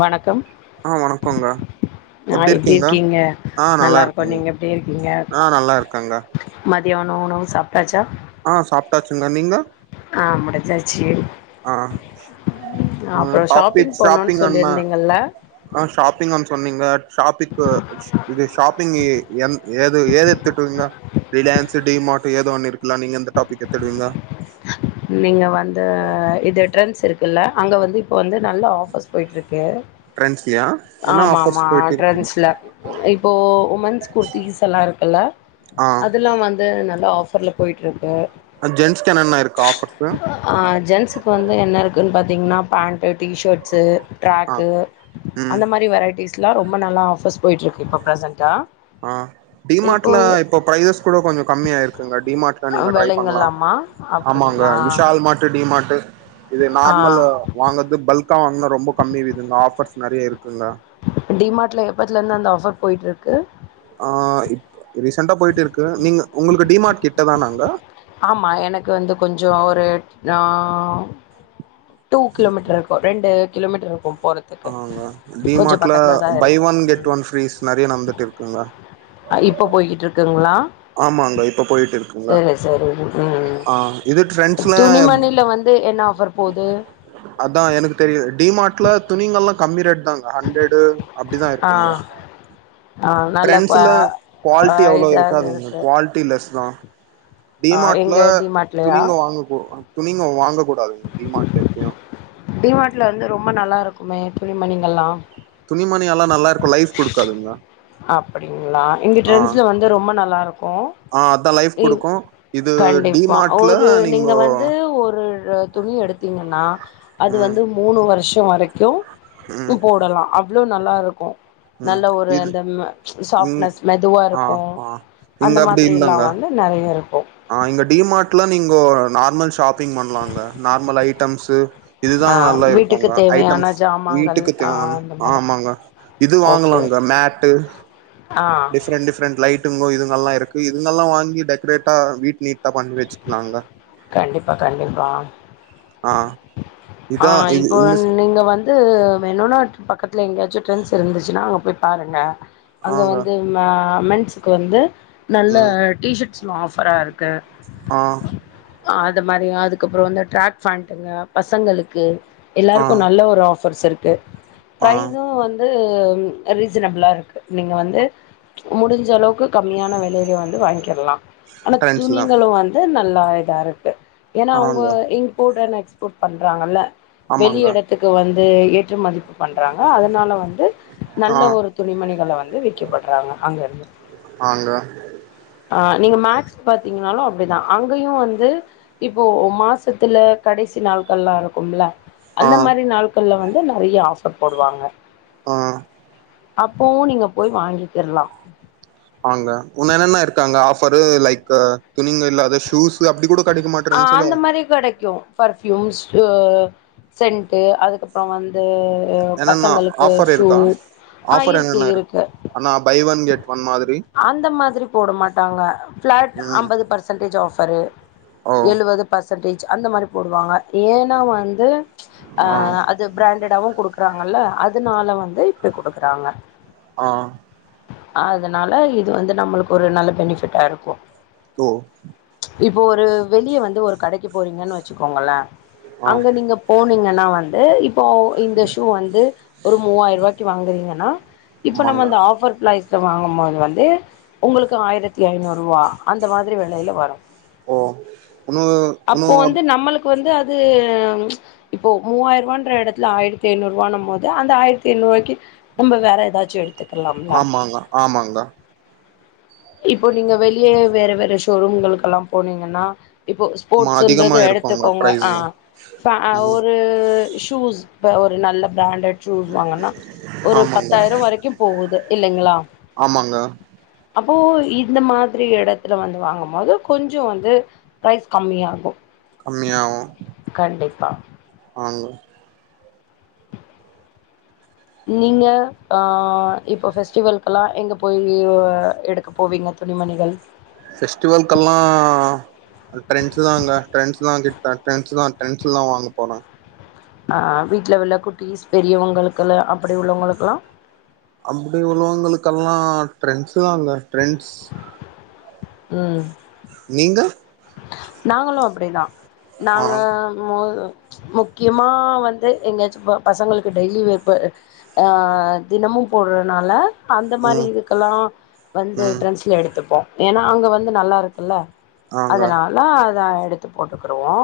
வணக்கம் ஆ வணக்கோங்க நா எப்டி இருக்கீங்க ஆ நல்லா இருக்கு இருக்கங்க நீங்க எப்டி இருக்கீங்க ஆ நல்லா இருக்கங்க மத் தியனோ உணவு சாப்ட்டாச்சா அ சாப்ட்டாச்சுங்க நீங்க ஆ முடுஞ்சாச்சு அ [unintelligible] அப்புறம் சொன்னீங்க ஷாப்பிங் போகணுன்னு சொல்லியிருந்தீங்கள்ல [unintelligible] ஷாப்பிக்கு இது ஷாப்பிங்கு என் ஏது ஏதுட்டுவீங்க ரிலையன்ஸ்ஸு டிமார்ட்டு ஏது ஒண்ண இருக்குலா நீங்க எந்த டாபிக் எத்துடுவீங்க நீங்க வந்து இது ட்ரெண்ட்ஸ் இருக்குல்ல அங்க வந்து இப்பொ வந்து நல்ல ஆஃபர்ஸ் பொய்ட்ருக் கு ட்ரெண்ட்ஸ்லயா ஏன்னா ஆமா ஆமா ஆஃபர்ஸ் போயிட்டு இருக்கு ட்ரெண்ட்ஸ்ல இப்ப உமன்ஸ் குர்தீஸல்லா இருக்குல்ல ஆ அதுல்லா வந்து நல் ல ஆஃபர்ல்ல பொயிட்ருக்கு அன்ஜென்ட்ஸ்க் என்னென்ன இருக் ஆஹ் ஜென்ஸுக்கு வந்து என்ன இருக்குன் பாத் திங்னா பேண்ட்டு டீஷேர்ட்ஸு ஆ ட்ரேக்கு ம் அந்த மாரி வெரைட்டிஸ் ட்லா ரொம்ப நாளா ஆஃபர்ஸ் பொயிட்ருக்கு இப்ப ப்ரசெண்ட்டா ஆஹ் டிமார்ட்ல இப்பொ ப்ரையஸ் கூட கொஞ்சொ கம்மியாயிருக்குங்க டிமார்ட் த நீங்க ட்ரை பண்லா விலைங்கள்லாமா ஆமாங்க அப்டிங்களா விஷால் மாட்டு டிமா மாட்டு இது ஆ நார்மலு வாங்கர்து பல்க் த்தா வாங்னா ரொம்ப கம்மி விதுங்க ஆஃபர்ஸ் நெறைய இருக் டிமார்ட்ல எப்பத்லந்து அந்த ஆஃபர் பொயிட்ருக் கு ஆஹ் இப் ரீசெண்டா பொயிட்டிருக்கு நீங்க உங்களுக்கு டிமார்ட் கிட்டதானாங்க ஆமா எனக்கு வந்து கொஞ்சொ ஒரு ஆஹ் டூ கிலோமீட்டர் இருக்கு ரெண்டு கிலோமீட்டர்ருக்கு ஆமாங்க டிமார்ட்ல தா பை இருக்கு ஒன் கெட் ம் ஒன் ப்ரீஸ் நெறைய நடந்துட்டு இருக்குங்க அ இப்ப பொய்கிட்ருக்குங்ளா ஆமாங்க இப்ப போயிட்டிருக்குங்க சரி ம் ஆஹ் இது ட்ரெண்ட்ஸ்ல துணிமணில வந்து என்ன ஆஃபர் போது அதா எனக்கு தெரியல டிமார்ட்ல துணிங்கல்லா கம்மி ரேட் டாங்க ஹண்ரடு அக் ஆஹ் ஆஹ் நல்ல கோ அ இது க்காதுங்க குவால்ட்டி லெஸ் தா ஆ டிமார்ட்ல எங்க டி துணிங்க வாங்க கூ துணிங்க வாங்க கூடாதுங்க டிமார்ட்ல எப்பயு டிமாட்ல வந்து ரொம்ப நல்லாருக் க்குமே துணிமணிங்கள்லா துணிமணி எல்லா நல்லா இருக்கு லைஃப் குடுக்காதுங்க. அப்படிங்களா இங்க ட்ரெண்ட்ஸ்ல வந்து ரொம் ப நல்லா இருக் ஆஹ் அதா லைஃப் குடுக்கு இது கண்டிப்பா டிமார்ட்ல நீங்கோ ரு துணி எடுத்தீங்கன்னா அது ம் வந்து மூணு வருஷ் க்கி வரைக்கு ப்பு போடலா அப் வ்ளோ நல்லா இருக்கு உம் இது ம்ம ச் ம் சாஃப்டனஸ் மெதுவா ஆ இருக்கு ஆ அந்த மாதிரிலா வந் நெறய றய இருக்கு ஆஹ் இங்க டிமார்ட்லா நீங்கோ நார்மல் ஷாப் பிங் பண்ணலாங்க நார்மல் ஐட்டம்ஸ் து இதுதா ஆ நல்லா வீட்டுக்கு இருக்குங்க தேவையான ஐட்டம்ஸ் ஜாமாங்கள் வீட்டுக்கு ஆ தேவான அந்த மாரி ஆமாங்க. இது ஓகே ஓகே வாங்கலாங்க மேட்டு ஆ டிஃப்ரெண்ட டிஃப்ரெண்ட் லைட் டுங்கோ இதுங்கெல்லா இருக்கு இதுங்கெல்லா வாங்கி டெக்கரேட்டா வீட் நீட் கண்டிப்பா கண்டிப்பா ஆஹ் ஆஹ் இப்போ நீங்க வந்து வெனுநா டி பக்கத்து ல எங்கயாச்சு ட்ரண்ட்ஸ் இருந்துச்சுன்னா அங்க போய் பாருங்க. அங்க ஆங்க வந்து ம மெண்ஸ்க்கு வந்து நல்ல டீஷர்ட்ஸ் ம் ஆஃபரா இருக்கு ஆஹ் அது மாரி அதுக்கப்புறொ வந்து டிராக் ஃபேண்டுங்க பசங்களுக் கு ஆ எல்லாருக்கு நல்ல ஒரு ஆஃபர்ஸ் இருக் க்கு ஆ பிரைஸு வந் து ரீசனபிளா இருக்கு நீங்க வந்து முடிஞ்ச அளவுக்கு கம்மியான வெலையில வந்து வாங்கிக்கிடலா ஆனா ட்ரெண்ட்ஸ்ல துணிங்களு வந்து நல் லா இதாருக்கு ஏன்னா அவுங்க ஆங்க இங்க போடுற நைட்ஸ் ஷுட் பண்றாங்கல்ல ஆமாங்க வெளிய எடத்துக்கு வந் து ஏற்றுமதிப் பண்றாங்க அதனால வந்து ஆ நல்ல ஒரு துணிமணிகள வந்து விக்கப்படுறாங்க அங்க இருந்து ஆங்க ஆஹ் நீங்க மேக்ஸ் பாத்தீங்கனாலு அப்டிதா அங்கேயு வந்து இப்போ மாசத்துல கடைசி நாள்கள்லா வரக் கும்ல ஆ அந்த மாரி நாள்கள்ல வந் து நெறைய ஆஃபர் போடுவாங்க ஆஹ் அப்பவு நீங்க போய் வாங்கிக்கிட்லா ஃபாரு லைக்கு துணிங்க இல்ல அது ஷூஸ் அப்டி கூடப் ஆஹ் அந்த மாரி கெடைக்கு பர்ஃபீயூம்ஸ் ஜுவ ஆ சென்ட்டு அதுக்கப்புறோ வந்து உஹ் என்னன்னா பசங்களுக்கு ஆஃபர் ஷூ இருக்கா ஆஹ் ஆஃபர் இருக்கு என்னென்ன இருக்கு அண்ணா பை ஒன் கெட் ஒன் மாதிரி அந்த மாதிரி போட மாட்டாங்க ஃபிளாட் ம் அம்பது பர்சன்டேஜ் ஆஃப் பரு ஓ எழுவது பர்ச் சென்டேஜ் அந்த மாரி போடுவாங்க ஏன்னா வந்து ஆ ஆஹ் அது பிராண்டடாவு கொடுக் குறாங்கல்ல அதுனால வந்து இப்டி குடுக்குறாங்க ஆஹ் அதனால இது வந்து நம்மளுக்கு ஒரு நல்ல பெனிஃபிட்டா இருக்கூ ஒ இப்போ ஒரு வெளிய வந்து ஒரு கடைக்கு போரிங்கன்னு வச்சுக்கோங்கள ஆ அங்க நீங்க போன் னீங்கன்னா வந்து இப் போ இந்த ஷூ வந்து ஒரு மூவாயிர ரூவிய்க்கு வாங்குறீங்கன்னா இப்ப நம்ம ஆமாங்க அந்த ஆஃபர் ப்லைஸ் ஸ வாங்கும் போது வந்து உங்களுக்கு ஆயிரத்தி ஐநூறு ரூவா அந்த மாதிரி வெலையில வரு ஓஹ் உன்னோனு உன்னோ அப் கு வந்து அது இப்போ மூவாயிர ரூவான்ற எடத்துல ஆயிரத்தி ஜநூறு ரூவானம் போது அந்த ஆயிரத்தி ஐநூறுவாய்க்கு நம்ப வேற ஏதாச்சு எடுத்துக் ஆமாங்க ஆமாங்க இப்போ நீங்க வெளியே வேற வேற ஷோரூம்களுக்கெல்லா போனீங்கன்னா இப்போ ஆமா அதிகமா ஸ்போர்ட்ஸுன்றது இருக்குங்க எடுத்துக்கோங்க ப்ரைஸு ஃப ஆ ம் ஒரு ஷூஸ் இப்ப ஒரு நல்ல ப்ராண்டட் ஷூஸ் வாங்கண்னா ஒரு ஆமாங்க பத்தாயிரோ வரைக்கூ போகூ இது இல்லைங்களா ஆமாங்க அப்போ இந்த மாத்ரி எடத்துல வந்து வாங்கும் போது கொஞ்சோ வந்து பிரைஸ் கம்மியாகூ கம்மியாகூ ஆங்க நீங்க ஆ இப்போ ஃபெஸ்டிவல்கெல்லா எங்க போய் எடுக்க போவீங்க துணிமணிகள் ஃபெஸ்டிவல்கெல்லா ட்ரெண்ட்ஸூ தாங்க ட்ரெண்ட்ஸ் தா கிட்ட ட்ரெண்ட்ஸ் தா ட்ரெண்ட்ஸ்ல தா வாங்க போனே ஆ வீட்ல உள்ள குட்டிஸ் பெரியவங்களுக்குல்ல அப்டி உள்ளவளுங்க்லா அப்டி உள்ளவங்களுக்கெல்லா ட்ரெண்ட்ஸ் தாங்க ட்ரெண்ட்ஸ் ம் நீங்க நாங்களூ அப்டிதா ஆ நாங்க மொ முக்கியமா வந்து எங்கயாச்சு போ பசங்களுக்கு டெய்லி வேர் ப ஆ தினமூ போடுறதுனால அந்த மாரி ம் இதுக்கெல்லா வந்து ம் ட்ரெண்ட்ஸ்ல எடுத்துப்போ ஏனா அங்க வந்து நல்லாருக்குல்ல ஆங்க அதனால தா எடுத்து போட்டுக்ருவோ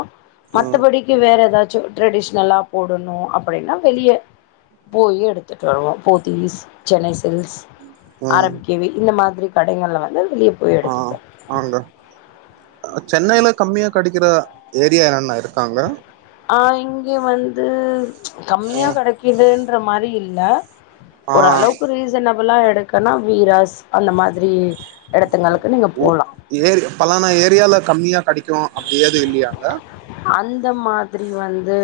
ம் மத்தபடிக்கு வேற ஏதாச் சு ட்ரெடிஷ்னலா போடணு அப்டின்னா வெளியே போய் எடுத்துட்டு வருவோ போத்தீஸ் சென்னைஸ் இல்க்ஸ் ஆர் ம் எம் கே வி இந்த மாத் ரி கடைங்கள்ல வந்து வெளிய போய் ஆ எடுத்துப்போ ஆங்க சென்னையில கம்மியா கடைக்கிற ஏரியா அன்னா இருக்காங்க ஆ இங்கே வந்து கம்மியா ம், கெடைக்குதுன் ட்ற மாரி இல்ல ஆ ஓரளவுக்கு ரீசனபிளா எடுக் க்கனா வீராஸ் அந்த மாதிரி எடத்துங்களுக்கு நீங்க போலா இதே பலான ஏரியால கம்மியா கடிக்கூ அப்டியேது இல்லியா‌ அங்க த மாத்ரி வந்து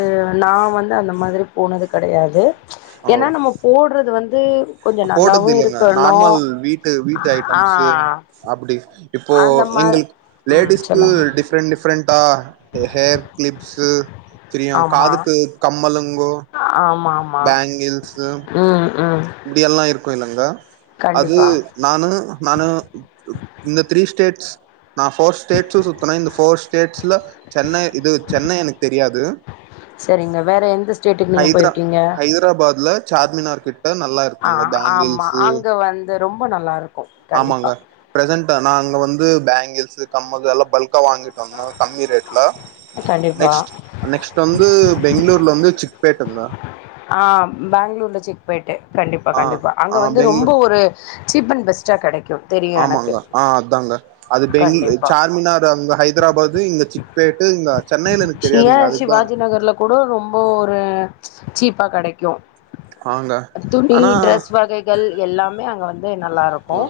நா வந்து அந்த மாத்ரி போனது கெடையாது ஏனா நம்ம போடுறது வந் து போட்டதில்லங்க நார்மல் வீட்டு வீட்டு ஆ ஐட்டம்ஸு அப்புடி இப்போ அந்த மா எங்கள்க் ம் லேடிஸ்க்கு சொல்லுங்க டிஃப்ரெண்ட் டிஃப்ரெண்டா ஹ் ஹேர் க்ளிப் ஸு தெரியு காதுக்கு கம்மலு அ ஆமா ஆமா உம் உம் அ இருக்கு இல்லங்க அது நானு நானு இந்த த்ரீ ஸ்டேட் நா ஃபோர் ஸ்டேட்ஸு சுத்துனே இந்த ஃபோர் ஸ் டேட்ஸ் ல சென்னை இது சென்னை எனக் தெரியாது செரிங்க வேற எந்த ஸ்டேட்டுக்கு நீங்க ஹைத்ரா போயிருக்கீங்க ஹைதராபாத்ல சார்மினார் கிட்ட நல்லாருக் ஆ ஆமா அங்க வந்து ரொம்ப நல்லாரு ஆமாங்க பிரசன்ட்ட நா அங்க வந்து பேங் கிள்ஸு கம்மலு எல்லா பல்க்கா வாங்கிட்டு வந்த கம்மி ரேட் ல கண்டிப்பா நெக்ஸ்ட் நெக்ஸ்ட் வந்து பெங்ளூர் ல வந்து சிக்ப்பேட்டந்தா ஆ பேங்ளூர்ல சிக்பேட்டு கண்டிப்பா ஆ கண்டிப்பா அங்க ஆ வந்து ரொம்ப பெங்களூர் ஒரு சீப்பன் பெஸ்ட்டா கெடைக் ஆமாங்க ஆ அதாங்க அது பெங்கிளு கண்டிப்பா சார்மினார் அங்க ஹைதராபாது இங்க சிக் பேட்டுங்க ஷிவ ஷிவாஜி நகர்ல கூட ரொம்ப ஒரு சீப் பா கெடைக்கு ஆங்க துணி ஆனா ட்ரஸ் வகைகள் எல்லாமே அங்க வந் து நல்லாருக்கு ஆ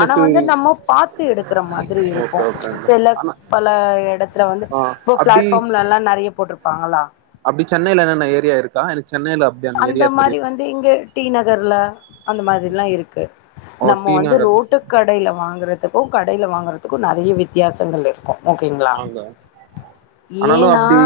ஆனா வந்து நம்ம பாத்து எடுக்கற மாதிரி இருக்கு ஓகே ஓகேங்க செலக் ஆனா பல எடத்ல வந்து ஆ அப்டி ஃப்ளாட்ஃபார்ம்லல்லா நெறைய போட்ருப் பாங்களா அப்டி சென்னைல என்னன்ன ஏரியா இருக்கா எனக் அந்த மாரி வந்து இங்க டி நகர்ல அந்த மாதிர்லா இருக்கு ஓ நம்ம டி வந்து நகர் ரோட்டு கடைல வாங்கறதுக் கு கடைல வாங்கறதுக்கு நெறைய வித்தியாசங்கள் இருக்கு ஓகேங்களா ஆங்க ஆனாலு ஏன்னா அப்டி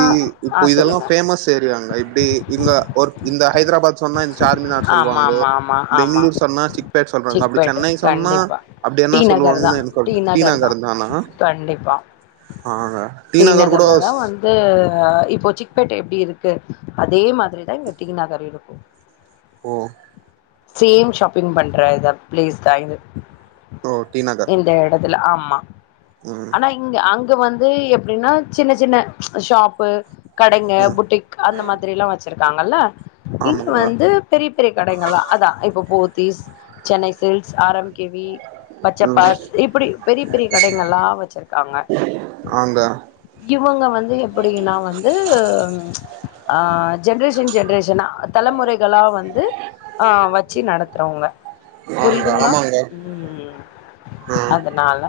இப்போ ஆ இதெலா சொல்லுங்க ஃபேமஸ் ஏரியாங்க இப்டி இங்க ஒர் இந்த ஹைதராபாத் சொன்னா இந்த சார்மிநாட் ஆமா சொல்வாங்கோ ஆமா ஆமா ஆமா பெங்களூர் சொன்னா சிக்பெட் சொல்றாங் அப்டி சிக்பேட்ட சென்னை சொன்னா கண்டிப்பா அப்டி என்ன டி நகர் தா சொல்லுவாங்னு என சொல் டி டீனா நகர் அங்க இருந்தானா டீ நகர்லதா வந்துஉ இப்போசிக் பெட் எப்டி இருக்கு அதே மாதிரிதா இங்க டீ நகர்ல இருக்கு ஓ சேம் ஷாப்பிங் பண்ற இத பிளேஸ்தா இது ஓ டீ நகர் தில ஆமா ம் ஆனா இங்க அங் வந்து எப்டினா சின்ன சின்ன ச் ஷாப்பு கடைங்க ம் புட்டிக் அந்த மாதிரிலா வச்சு இருகாங்கல இ ஆமாங்க வந்து பெரி பெரி கடைகளா அதா இப்போ போ திஸ் சென்னை செல்க்ஸ் ஆரம் கேவி பச்சபாஸ் ம் இப்டி பெரி பெரி கடைகலா வச்சிருகாங்க ஆங்க இவுங்க வந்து எப்டினா வந்து ச் ஆஹ் ஜென்ரேஷன் ஜென்ரேஷனா தலமுறைகளா வந் து ஆஹ் வெச்சு நடத்துறவுங்க ஆங்க புரிதுங்ளா ஆமாங்க உம் ம் அதனால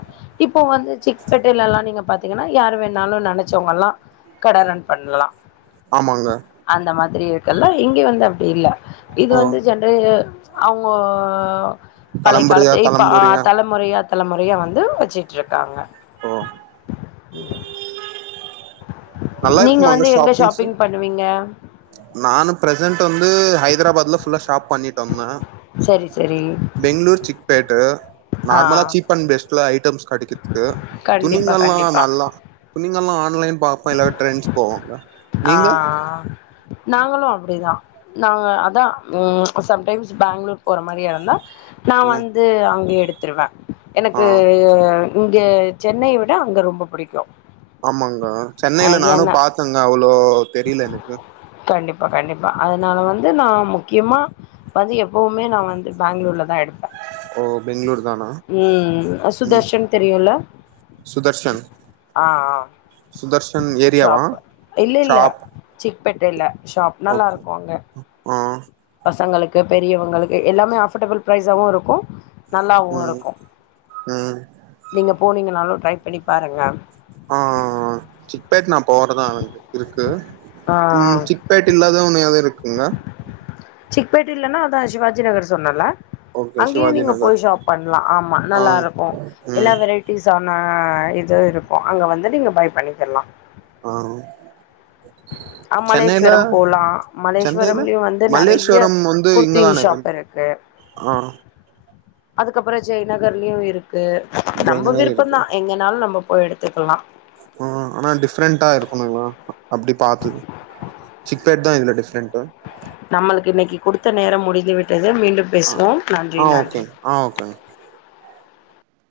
இப்போ வந்து செக்பட்டிலலா நீங்க பாத்தீங்கனா யார் வேணாலு நினச்சவங்கலா கட ரன் பண்ணலா ஆமாங்க இருகல இங்கெ வந் அப்டி இல்ல இது ஓ வந்து ஜன்ர இயர் அவுங்க பழய தலம்புரியா காலத்து இப்ப ஆஹ் தலம்புரியா தலமுறயா தலமுறயா வந்து வெச்ட்ருகாங்க ஓ நல்லா நீங்க இருக்குமாங்க வந்து எங்க ஷாப்பிங்ஸு ஷாப்பிங் பண்ணுவீங்க நானு பிர்செண்ட் வந்து ஹைதராபாத்ல ஃபுல்லா ஷாப் பண்ணிட்டோம்னா சரி சரி பெங்ளூர் சிக்பேட்டு ஆ நார்மலா சீப் அண்ட் பெஸ்ட் [unintelligible] கிடைக்றதுக்கு கண்டிப்பா துணிகள்லாம் கண்டிப்பா நல்லா துணிங்கல்லா ஆ [unintelligible] பாப்பா எல்லாரு ட்ரெண்ட்ஸ் போவோல ஆ நீங்க நாங்களு அப்படிதா நாங்க அதா ம் ப்ப சம்டைம்ஸ் பேங்ளூர் போற மாரிய இருந்தா நா ம் வந்து அங்க எடுத் துருவா ஆ எனக்கு இங்க சென்னை விட அங்க ரொம்ப புடிக்கு ஆமாங்க அ சென்னையில நானு ஏன்னா பாத்தங்க அவ்ளோ தெரியல எனக்கு பா கண்டிப்பா அதனால வந்து நா முக்கியமா வந்து எப்பவுமே நா வந்து பெங்களூர்ல தா எடுப் ஓ பெங்களூர் தானா ம் ம் சுதர்ஷன் தெரியுல சுதர்ஷன் ஆ அ சுதர்ஷன் ஏரியாவா ஷாப் பெட் இல்ல ஷாப் நல்லா ஓகே இருக்கு அங்க ஆ பசங்களுக் பெரியவங்களுக்கு எல்லாமே அஃபோர்டபிள் பிரைஸாவு இருக்கு நல்லாவு ம் இருக்கு ம் நீங்க போனிங்கனாலு ட்ரை பண்ணி பாருங்க ஆ சிக்பெட் நா போறதா இருக்கு ஆ சிக்பெட் இல்லாத ஒனையாது இருக் ங்க சிக்பெட் இல்லன்னா அதா சிவாஜி நகர் சொன்னல்ல ஓகே அங்கயு சிவாஜி நீங்க நகர் போய் ஷாப் பண்லா ஆமா ஆ நல்லா இருக்கு எல்லா ம் வெரைட்டிஸ் ஆ இது இருக்கு அங்க வந்து நீங்க பை பண்ணிக்கிர்லா ஆ அ சென்னையில மல்லேஸ்வரம் போலா சென்னையில மல்லேஸ்வரம்லயு வந்து நெறைய மல்லேஸ்வரம் வந்து குர்த்தி இங்கதானே ஷாப் இருக்கு ஆ அதுக்கப்பற ஜெய்நகர்லயு இருக் கு நம்ப ஜெயநகர் இருக்கு விருப்பந்தா எங்கேனாலு நம்ப போய் எடுத்துக்கலா ஆ ஆனா டிஃப்ரெண்டா இருக்கணுங்ளா அப்டி பாத்து சிக்பேட் தா இதுல டிஃப்ரெண்ட் நம்மளுக்கு இன்னைக்கு குடுத்த நேரம் முடிந்து விட்டது மீண்டும் ஆ பேசுவோம் நன்றி ஆ நன்றி ஓகேங்க ஆ ஓகேங்க